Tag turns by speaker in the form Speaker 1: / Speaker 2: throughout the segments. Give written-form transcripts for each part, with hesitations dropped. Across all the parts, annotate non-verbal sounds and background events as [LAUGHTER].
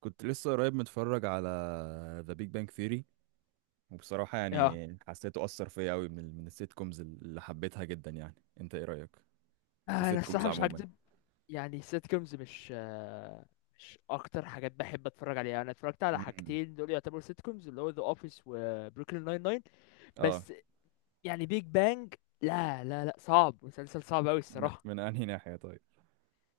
Speaker 1: كنت لسه قريب متفرج على ذا بيج بانج ثيري، وبصراحة
Speaker 2: اه،
Speaker 1: يعني حسيته أثر فيا أوي من السيت كومز اللي حبيتها جدا يعني. أنت إيه رأيك في
Speaker 2: انا
Speaker 1: سيت كومز
Speaker 2: الصراحه مش
Speaker 1: عموما؟
Speaker 2: هكدب. يعني السيت كومز مش اكتر حاجات بحب اتفرج عليها. انا اتفرجت على
Speaker 1: امم،
Speaker 2: حاجتين دول يعتبروا سيت كومز، اللي هو ذا اوفيس وبروكلين ناين ناين.
Speaker 1: اه،
Speaker 2: بس يعني بيج بانج، لا لا لا، صعب، مسلسل صعب قوي الصراحه.
Speaker 1: من انهي ناحية؟ طيب.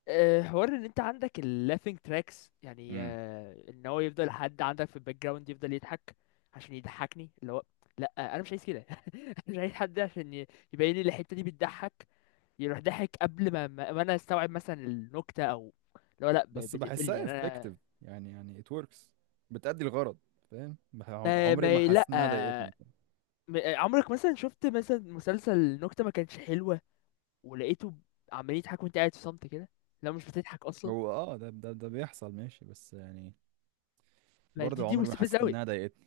Speaker 2: حوار ان انت عندك اللافينج تراكس، يعني
Speaker 1: امم
Speaker 2: ان هو يفضل حد عندك في الباك جراوند يفضل يضحك عشان يضحكني. اللي هو لا، انا مش عايز كده. [LAUGHS] انا مش عايز حد عشان يبين لي الحته دي بتضحك، يروح ضحك قبل ما انا استوعب مثلا النكته، او لو لا
Speaker 1: بس
Speaker 2: بتقفلني
Speaker 1: بحسها
Speaker 2: يعني انا.
Speaker 1: effective، يعني it works، بتأدي الغرض. فاهم،
Speaker 2: ما
Speaker 1: عمري ما
Speaker 2: ما
Speaker 1: حسيت انها ضايقتني.
Speaker 2: لا، عمرك مثلا شفت مثلا مسلسل نكته ما كانش حلوه، ولقيته عمال يضحك وانت قاعد في صمت كده؟ لا مش بتضحك اصلا.
Speaker 1: هو، اه، ده بيحصل ماشي، بس يعني
Speaker 2: ما دي
Speaker 1: برضه
Speaker 2: دي
Speaker 1: عمري ما
Speaker 2: مستفزه
Speaker 1: حسيت
Speaker 2: قوي.
Speaker 1: انها ضايقتني.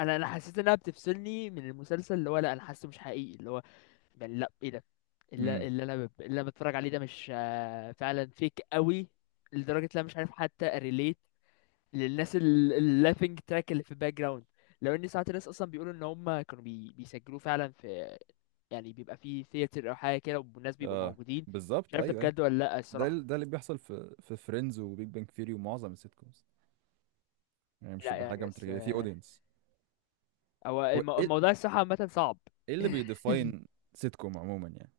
Speaker 2: انا حسيت انها بتفصلني من المسلسل، اللي هو لا انا حاسه مش حقيقي. اللي هو يعني لا ايه ده،
Speaker 1: امم،
Speaker 2: اللي انا بتفرج عليه ده مش فعلا فيك قوي، لدرجه لا مش عارف حتى relate للناس اللابينج تراك اللي في الباك جراوند. لو ان ساعات الناس اصلا بيقولوا ان هم كانوا بيسجلوه فعلا، في، يعني بيبقى في ثياتر او حاجه كده والناس بيبقوا
Speaker 1: اه،
Speaker 2: موجودين. مش
Speaker 1: بالظبط،
Speaker 2: عارف ده
Speaker 1: ايوه، ايوه.
Speaker 2: بجد ولا لا الصراحه.
Speaker 1: ده اللي بيحصل في فريندز وبيج بانج ثيري ومعظم السيت كومز. يعني مش
Speaker 2: لا
Speaker 1: تبقى حاجه
Speaker 2: يعني بس،
Speaker 1: متركبه في اودينس.
Speaker 2: هو
Speaker 1: هو ايه،
Speaker 2: الموضوع الصراحه عامه صعب.
Speaker 1: إيه اللي بيديفاين
Speaker 2: [LAUGHS]
Speaker 1: سيت كوم عموما يعني؟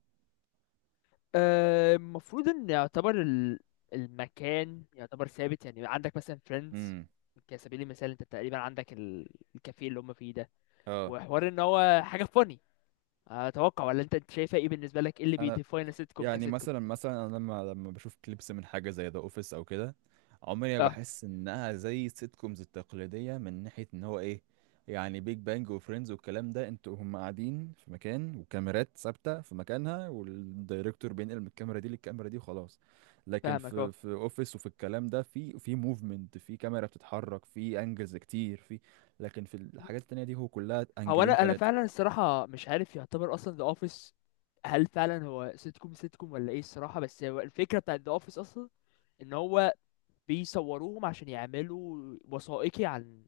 Speaker 2: المفروض ان يعتبر المكان يعتبر ثابت. يعني عندك مثلا فريندز
Speaker 1: امم،
Speaker 2: كسبيل المثال، انت تقريبا عندك الكافيه اللي هم فيه ده،
Speaker 1: اه،
Speaker 2: وحوار ان هو حاجه فوني، اتوقع. ولا انت شايفه، ايه بالنسبه لك ايه اللي
Speaker 1: انا
Speaker 2: بيديفاين السيت كوم
Speaker 1: يعني
Speaker 2: كسيت كوم؟
Speaker 1: مثلا انا لما بشوف كليبس من حاجه زي ذا اوفيس او كده، عمري ما
Speaker 2: اه،
Speaker 1: بحس انها زي السيت كومز التقليديه، من ناحيه ان هو ايه. يعني بيج بانج وفريندز والكلام ده انتوا هم قاعدين في مكان، وكاميرات ثابته في مكانها، والدايركتور بينقل من الكاميرا دي للكاميرا دي وخلاص. لكن
Speaker 2: فاهمك.
Speaker 1: في
Speaker 2: اه،
Speaker 1: في اوفيس وفي الكلام ده، في موفمنت، في كاميرا بتتحرك، في انجلز كتير، في. لكن في الحاجات التانية دي هو كلها
Speaker 2: هو
Speaker 1: انجلين
Speaker 2: انا
Speaker 1: تلاتة.
Speaker 2: فعلا الصراحه مش عارف يعتبر اصلا ذا اوفيس هل فعلا هو سيت كوم سيت كوم ولا ايه الصراحه، بس هو الفكره بتاعت ذا اوفيس اصلا ان هو بيصوروهم عشان يعملوا وثائقي عن،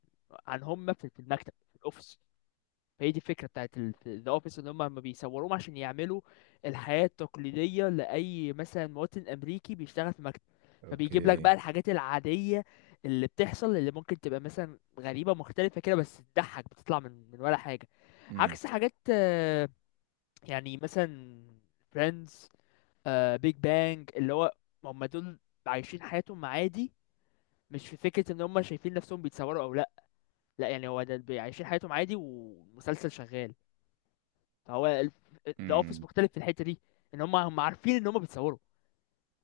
Speaker 2: عن هم في المكتب في الاوفيس. فهي دي الفكره بتاعت ذا اوفيس، ان هم ما بيصوروهم عشان يعملوا الحياه التقليديه لاي مثلا مواطن امريكي بيشتغل في مكتب. فبيجيب لك
Speaker 1: اوكي.
Speaker 2: بقى الحاجات العاديه اللي بتحصل، اللي ممكن تبقى مثلا غريبه مختلفه كده، بس تضحك، بتطلع من ولا حاجه. عكس حاجات يعني مثلا فريندز، بيج بانج، اللي هو هم دول عايشين حياتهم عادي، مش في فكرة ان هم شايفين نفسهم بيتصوروا او لا. لا يعني هو ده عايشين حياتهم عادي ومسلسل شغال. هو ذا اوفيس
Speaker 1: امم
Speaker 2: مختلف في الحته دي، ان هم، عارفين ان هم بيتصوروا.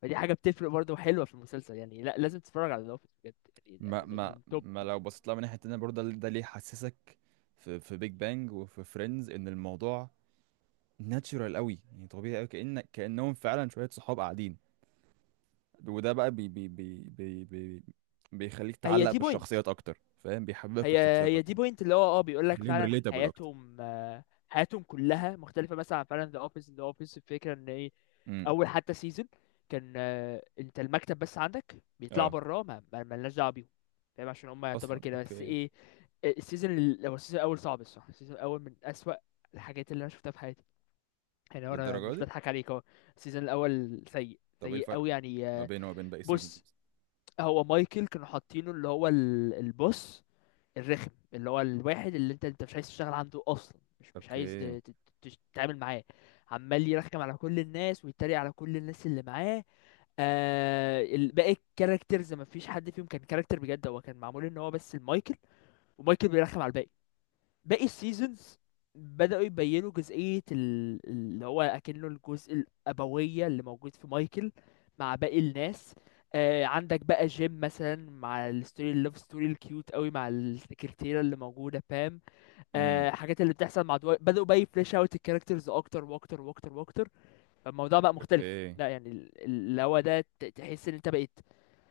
Speaker 2: فدي حاجه بتفرق برضه حلوه في المسلسل. يعني لا، لازم تتفرج على ذا اوفيس بجد.
Speaker 1: ما
Speaker 2: يعني ده
Speaker 1: ما
Speaker 2: من توب.
Speaker 1: ما لو بصيت لها من ناحيه تانية برضه، ده ليه حسسك في بيج بانج وفي فريندز ان الموضوع ناتشورال قوي، يعني طبيعي قوي، كأنهم فعلا شويه صحاب قاعدين، وده بقى بي بي بي بي بي بيخليك
Speaker 2: هي
Speaker 1: تعلق
Speaker 2: دي بوينت
Speaker 1: بالشخصيات اكتر، فاهم، بيحببك في
Speaker 2: هي
Speaker 1: الشخصيات
Speaker 2: هي دي
Speaker 1: اكتر،
Speaker 2: بوينت، اللي هو اه بيقول لك
Speaker 1: خليهم
Speaker 2: فعلا
Speaker 1: ريليتابل اكتر.
Speaker 2: حياتهم حياتهم كلها مختلفة مثلا عن فعلا ذا اوفيس. ذا اوفيس الفكرة ان ايه؟
Speaker 1: امم،
Speaker 2: اول حتى سيزون كان انت المكتب بس عندك، بيطلعوا
Speaker 1: اه،
Speaker 2: براه، مالناش دعوه بيهم. فاهم، عشان هم يعتبر
Speaker 1: اصلا
Speaker 2: كده. بس
Speaker 1: اوكي،
Speaker 2: ايه، هو السيزون الاول صعب الصراحه. السيزون الاول من اسوأ الحاجات اللي انا شفتها في حياتي يعني. هو انا
Speaker 1: للدرجه
Speaker 2: مش
Speaker 1: دي؟
Speaker 2: بضحك عليك، اهو السيزون الاول سيء
Speaker 1: طب ايه
Speaker 2: سيء
Speaker 1: الفرق
Speaker 2: قوي، يعني
Speaker 1: ما بينه وما بين باقي
Speaker 2: بص.
Speaker 1: سيزونز؟
Speaker 2: هو مايكل كانوا حاطينه اللي هو البوس الرخم، اللي هو الواحد اللي انت مش عايز تشتغل عنده اصلا، مش عايز
Speaker 1: اوكي.
Speaker 2: تتعامل معاه. عمال يرخم على كل الناس ويتريق على كل الناس اللي معاه. باقي الكاركترز ما فيش حد فيهم كان كاركتر بجد، هو كان معمول ان هو بس المايكل، ومايكل بيرخم على الباقي. باقي السيزونز بدأوا يبينوا جزئية اللي هو أكنه الجزء الأبوية اللي موجود في مايكل مع باقي الناس. عندك بقى جيم مثلا مع الستوري، اللوف ستوري الكيوت قوي مع السكرتيرة اللي موجودة بام.
Speaker 1: امم
Speaker 2: حاجات اللي بتحصل مع دواي. بدأوا بقى يفليش اوت الكاركترز أكتر وأكتر وأكتر وأكتر. فالموضوع بقى مختلف.
Speaker 1: اوكي،
Speaker 2: لا يعني اللي هو ده تحس إن أنت بقيت.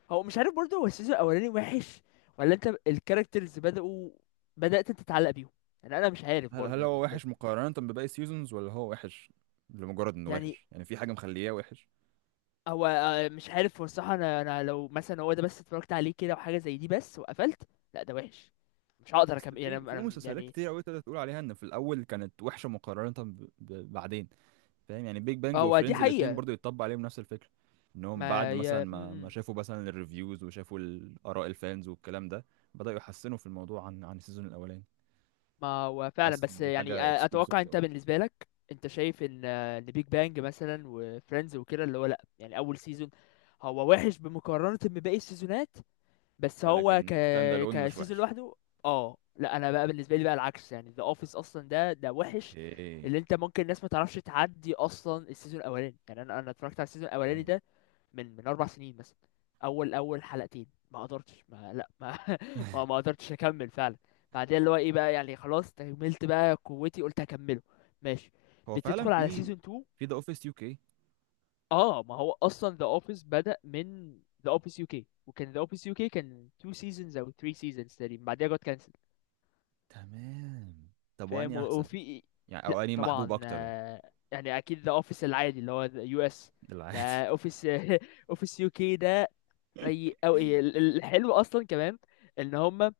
Speaker 2: هو مش عارف برضه، هو السيزون الاولاني وحش ولا انت الكاركترز بدأت انت تتعلق بيهم. يعني انا مش عارف
Speaker 1: هل
Speaker 2: برضه،
Speaker 1: هل
Speaker 2: يعني
Speaker 1: هو
Speaker 2: انت.
Speaker 1: وحش مقارنة بباقي السيزونز، ولا هو وحش لمجرد انه
Speaker 2: يعني
Speaker 1: وحش؟ يعني في حاجة مخلياه وحش؟
Speaker 2: هو مش عارف هو الصراحة، انا لو مثلا هو ده بس اتفرجت عليه كده وحاجة زي دي بس وقفلت، لا ده وحش، مش هقدر
Speaker 1: اصل
Speaker 2: اكمل يعني.
Speaker 1: في في مسلسلات
Speaker 2: يعني
Speaker 1: كتير قوي تقدر تقول عليها ان في الاول كانت وحشة مقارنة بعدين، فاهم؟ يعني بيج بانج
Speaker 2: هو دي
Speaker 1: وفريندز الاتنين
Speaker 2: حقيقة.
Speaker 1: برضو يتطبق عليهم نفس الفكرة، انهم بعد
Speaker 2: ما
Speaker 1: مثلا
Speaker 2: ي... م-
Speaker 1: ما
Speaker 2: م.
Speaker 1: شافوا مثلا الريفيوز وشافوا الاراء الفانز والكلام ده بدأوا يحسنوا في الموضوع عن السيزون الاولاني.
Speaker 2: ما هو فعلا،
Speaker 1: حاسس ان
Speaker 2: بس
Speaker 1: دي
Speaker 2: يعني
Speaker 1: حاجة اكسكلوسيف
Speaker 2: اتوقع انت
Speaker 1: قوي،
Speaker 2: بالنسبة لك انت شايف ان ان بيج بانج مثلا وفريندز وكده اللي هو، لا يعني اول سيزون هو وحش بمقارنة بباقي السيزونات، بس هو
Speaker 1: ولكن ستاند الون مش
Speaker 2: كسيزون
Speaker 1: وحش.
Speaker 2: لوحده. اه. لا انا بقى بالنسبه لي بقى العكس. يعني ذا اوفيس اصلا ده، وحش.
Speaker 1: اوكي،
Speaker 2: اللي انت، ممكن الناس ما تعرفش تعدي اصلا السيزون الاولاني. يعني انا اتفرجت على السيزون الاولاني
Speaker 1: تمام.
Speaker 2: ده من 4 سنين مثلا. اول حلقتين، ما قدرتش ما لا ما [LAUGHS] ما,
Speaker 1: [LAUGHS]
Speaker 2: ما قدرتش اكمل فعلا. بعدين اللي هو ايه بقى، يعني خلاص تكملت، بقى قوتي قلت هكمله، ماشي،
Speaker 1: هو فعلا
Speaker 2: بتدخل على
Speaker 1: في
Speaker 2: سيزون 2.
Speaker 1: في ذا اوفيس يو كي.
Speaker 2: اه، ما هو اصلا ذا اوفيس بدأ من ذا اوفيس يو كي، وكان ذا اوفيس يو كي كان 2 سيزونز او 3 سيزونز تقريبا، بعدها جت كانسل.
Speaker 1: تمام. طب
Speaker 2: فاهم،
Speaker 1: واني احسن
Speaker 2: وفي.
Speaker 1: يعني، او
Speaker 2: لا
Speaker 1: اني محبوب
Speaker 2: طبعا
Speaker 1: اكتر يعني؟
Speaker 2: يعني اكيد ذا اوفيس العادي اللي هو يو اس
Speaker 1: [LAUGHS]
Speaker 2: ده،
Speaker 1: العادي.
Speaker 2: اوفيس. اوفيس يو كي [LAUGHS] ده سيء. او الحلو اصلا كمان ان هم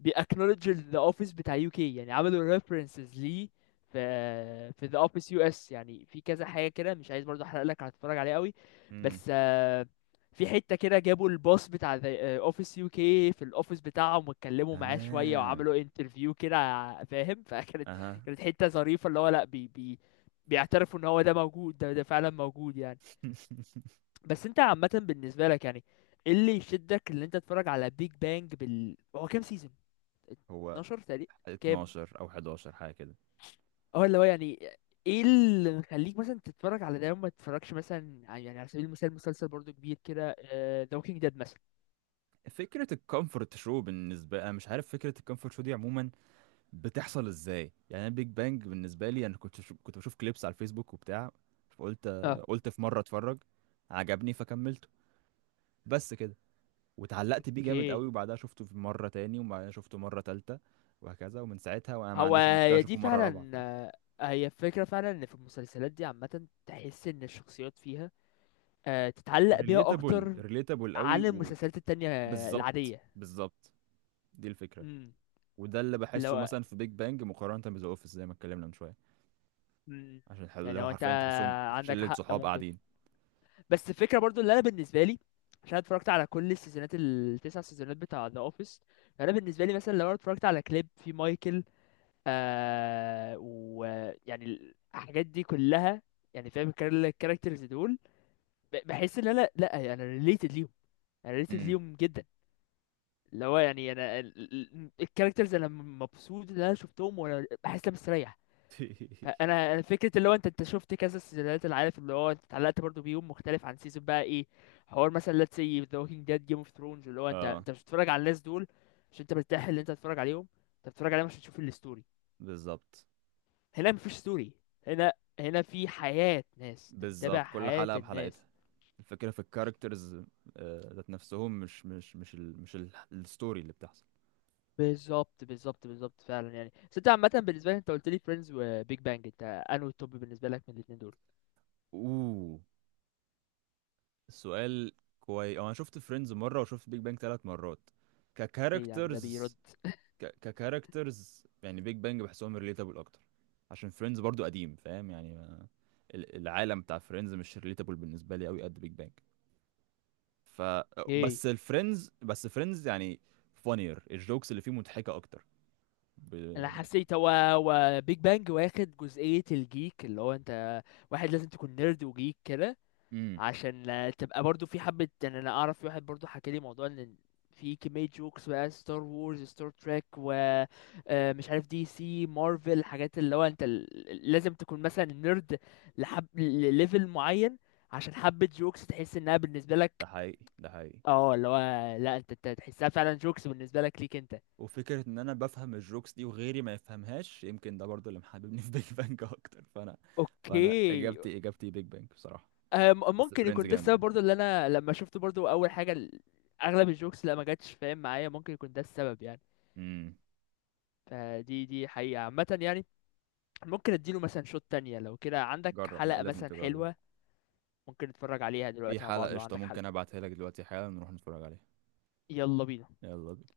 Speaker 2: بيأكنولج ذا اوفيس بتاع يو كي، يعني عملوا ريفرنسز ليه في ذا اوفيس يو اس. يعني في كذا حاجه كده، مش عايز برضه احرق لك، هتتفرج عليه قوي،
Speaker 1: امم.
Speaker 2: بس في حته كده جابوا الباص بتاع ذا اوفيس يو كي في الاوفيس بتاعهم، واتكلموا معاه شويه
Speaker 1: تمام.
Speaker 2: وعملوا انترفيو كده. فاهم. [LAUGHS]
Speaker 1: اها.
Speaker 2: كانت حته ظريفه، اللي هو لا، بي بي بيعترفوا ان هو ده موجود، ده فعلا موجود يعني.
Speaker 1: [LAUGHS]
Speaker 2: بس انت عامه بالنسبه لك يعني ايه اللي يشدك اللي انت تتفرج على بيج بانج؟ بال هو كام سيزون،
Speaker 1: هو
Speaker 2: 12 تقريبا؟ كام؟
Speaker 1: 12 او 11 حاجه كده.
Speaker 2: اه، اللي هو يعني ايه اللي مخليك مثلا تتفرج على ده وما تتفرجش مثلا يعني على سبيل المثال مسلسل برضو كبير كده، ذا ووكينج ديد مثلا؟
Speaker 1: فكره الكومفورت شو بالنسبه، انا مش عارف فكره الكومفورت شو دي عموما بتحصل ازاي. يعني انا بيج بانج بالنسبه لي، انا كنت بشوف كليبس على الفيسبوك وبتاع، فقلت
Speaker 2: اه،
Speaker 1: قلت في مره اتفرج، عجبني فكملته، بس كده. واتعلقت بيه جامد
Speaker 2: اوكي.
Speaker 1: قوي، وبعدها شفته في مرة تاني، وبعدها شفته مرة تالتة، وهكذا، ومن ساعتها وانا ما
Speaker 2: هو
Speaker 1: عنديش مشكلة
Speaker 2: هي دي
Speaker 1: اشوفه مرة رابعة.
Speaker 2: فعلا
Speaker 1: فاهم؟
Speaker 2: هي الفكرة فعلا ان في المسلسلات دي عامة تحس ان الشخصيات فيها تتعلق بيها
Speaker 1: ريليتابل،
Speaker 2: اكتر
Speaker 1: ريليتابل قوي.
Speaker 2: عن المسلسلات التانية
Speaker 1: وبالظبط،
Speaker 2: العادية.
Speaker 1: بالظبط. دي الفكرة.
Speaker 2: امم.
Speaker 1: وده اللي بحسه
Speaker 2: لو،
Speaker 1: مثلا في بيج بانج مقارنة بذا اوفيس زي ما اتكلمنا من شوية،
Speaker 2: امم،
Speaker 1: عشان
Speaker 2: يعني
Speaker 1: لو
Speaker 2: لو انت،
Speaker 1: حرفيا تحسهم
Speaker 2: عندك
Speaker 1: شلة
Speaker 2: حق
Speaker 1: صحاب
Speaker 2: ممكن.
Speaker 1: قاعدين.
Speaker 2: بس الفكره برضو اللي انا بالنسبه لي، عشان أنا اتفرجت على كل السيزونات التسع سيزونات بتاع ذا اوفيس، انا بالنسبه لي مثلا لو انا اتفرجت على كليب في مايكل ويعني الحاجات دي كلها، يعني فاهم الكاركترز دول، بحس ان انا لا يعني انا ريليتد ليهم، انا ريليتد
Speaker 1: امم.
Speaker 2: ليهم جدا. اللي هو يعني انا الكاركترز، انا مبسوط ان انا شفتهم، وانا بحس ان انا مستريح.
Speaker 1: [LAUGHS]
Speaker 2: انا فكره اللي هو انت، شفت كذا سيزونات، اللي عارف اللي هو انت اتعلقت برضو بيهم مختلف عن سيزون بقى، ايه؟ حوار مثلا let's say The Walking Dead, Game of Thrones، اللي هو انت،
Speaker 1: اه.
Speaker 2: مش بتتفرج على الناس دول عشان انت مرتاح اللي انت تتفرج عليهم، انت بتتفرج عليهم عشان تشوف الستوري.
Speaker 1: بالظبط،
Speaker 2: هنا مفيش ستوري. هنا، هنا في حياه ناس، انت متابع
Speaker 1: بالظبط، كل
Speaker 2: حياه
Speaker 1: حلقة
Speaker 2: الناس.
Speaker 1: بحلقتها. الفكرة في الكاركترز، ذات نفسهم، مش الستوري اللي بتحصل.
Speaker 2: بالظبط بالظبط بالظبط فعلا يعني. بس انت عامه بالنسبه لي، انت قلت لي فريندز وبيج بانج، انت انهي التوب بالنسبه لك من الاثنين دول؟
Speaker 1: اوه، السؤال كويس. انا شفت فريندز مره، وشفت بيج بانج ثلاث مرات.
Speaker 2: ايه يعني ده بيرد؟
Speaker 1: ككاركترز، ككاركترز يعني بيج بانج بحسهم ريليتابل اكتر، عشان فريندز برضو قديم، فاهم يعني، العالم بتاع فريندز مش ريليتابل بالنسبه لي قوي قد بيج بانج. ف،
Speaker 2: ايه،
Speaker 1: بس الفريندز، بس فريندز يعني فانير الجوكس اللي فيه مضحكه اكتر ب...
Speaker 2: انا حسيت هو وبيج بانج واخد جزئية الجيك اللي هو انت، واحد لازم تكون نيرد وجيك كده
Speaker 1: امم
Speaker 2: عشان تبقى برضو في حبة. يعني انا اعرف في واحد برضو حكى لي موضوع ان في كمية جوكس بقى ستار وورز، ستار تريك، و مش عارف دي سي، مارفل، حاجات اللي هو انت لازم تكون مثلا نيرد لحب لليفل معين عشان حبة جوكس تحس انها بالنسبة
Speaker 1: ده
Speaker 2: لك.
Speaker 1: حقيقي، ده حقيقي.
Speaker 2: اه، اللي هو لا، انت أنت تحسها فعلا جوكس بالنسبة لك، ليك انت.
Speaker 1: وفكرة إن أنا بفهم الجوكس دي وغيري ما يفهمهاش يمكن ده برضو اللي محببني في بيج بانج [LAUGHS] أكتر، فأنا، فأنا
Speaker 2: اوكي.
Speaker 1: إجابتي بيج بانج بصراحة. بس
Speaker 2: ممكن
Speaker 1: فريندز
Speaker 2: يكون ده
Speaker 1: جامد
Speaker 2: السبب
Speaker 1: برضو.
Speaker 2: برضو، اللي انا لما شفت برضو اول حاجه اغلب الجوكس، لا، ما جاتش فاهم معايا. ممكن يكون ده السبب يعني.
Speaker 1: امم
Speaker 2: فدي حقيقه عامه يعني. ممكن اديله مثلا شوت تانية، لو كده عندك
Speaker 1: جرب، لا،
Speaker 2: حلقه
Speaker 1: لازم
Speaker 2: مثلا
Speaker 1: تجرب.
Speaker 2: حلوه. ممكن نتفرج عليها
Speaker 1: في
Speaker 2: دلوقتي مع بعض،
Speaker 1: حلقة
Speaker 2: لو
Speaker 1: قشطة،
Speaker 2: عندك
Speaker 1: ممكن
Speaker 2: حلقه.
Speaker 1: أبعتها لك دلوقتي حالا نروح نتفرج عليها.
Speaker 2: يلا بينا.
Speaker 1: يلا بينا.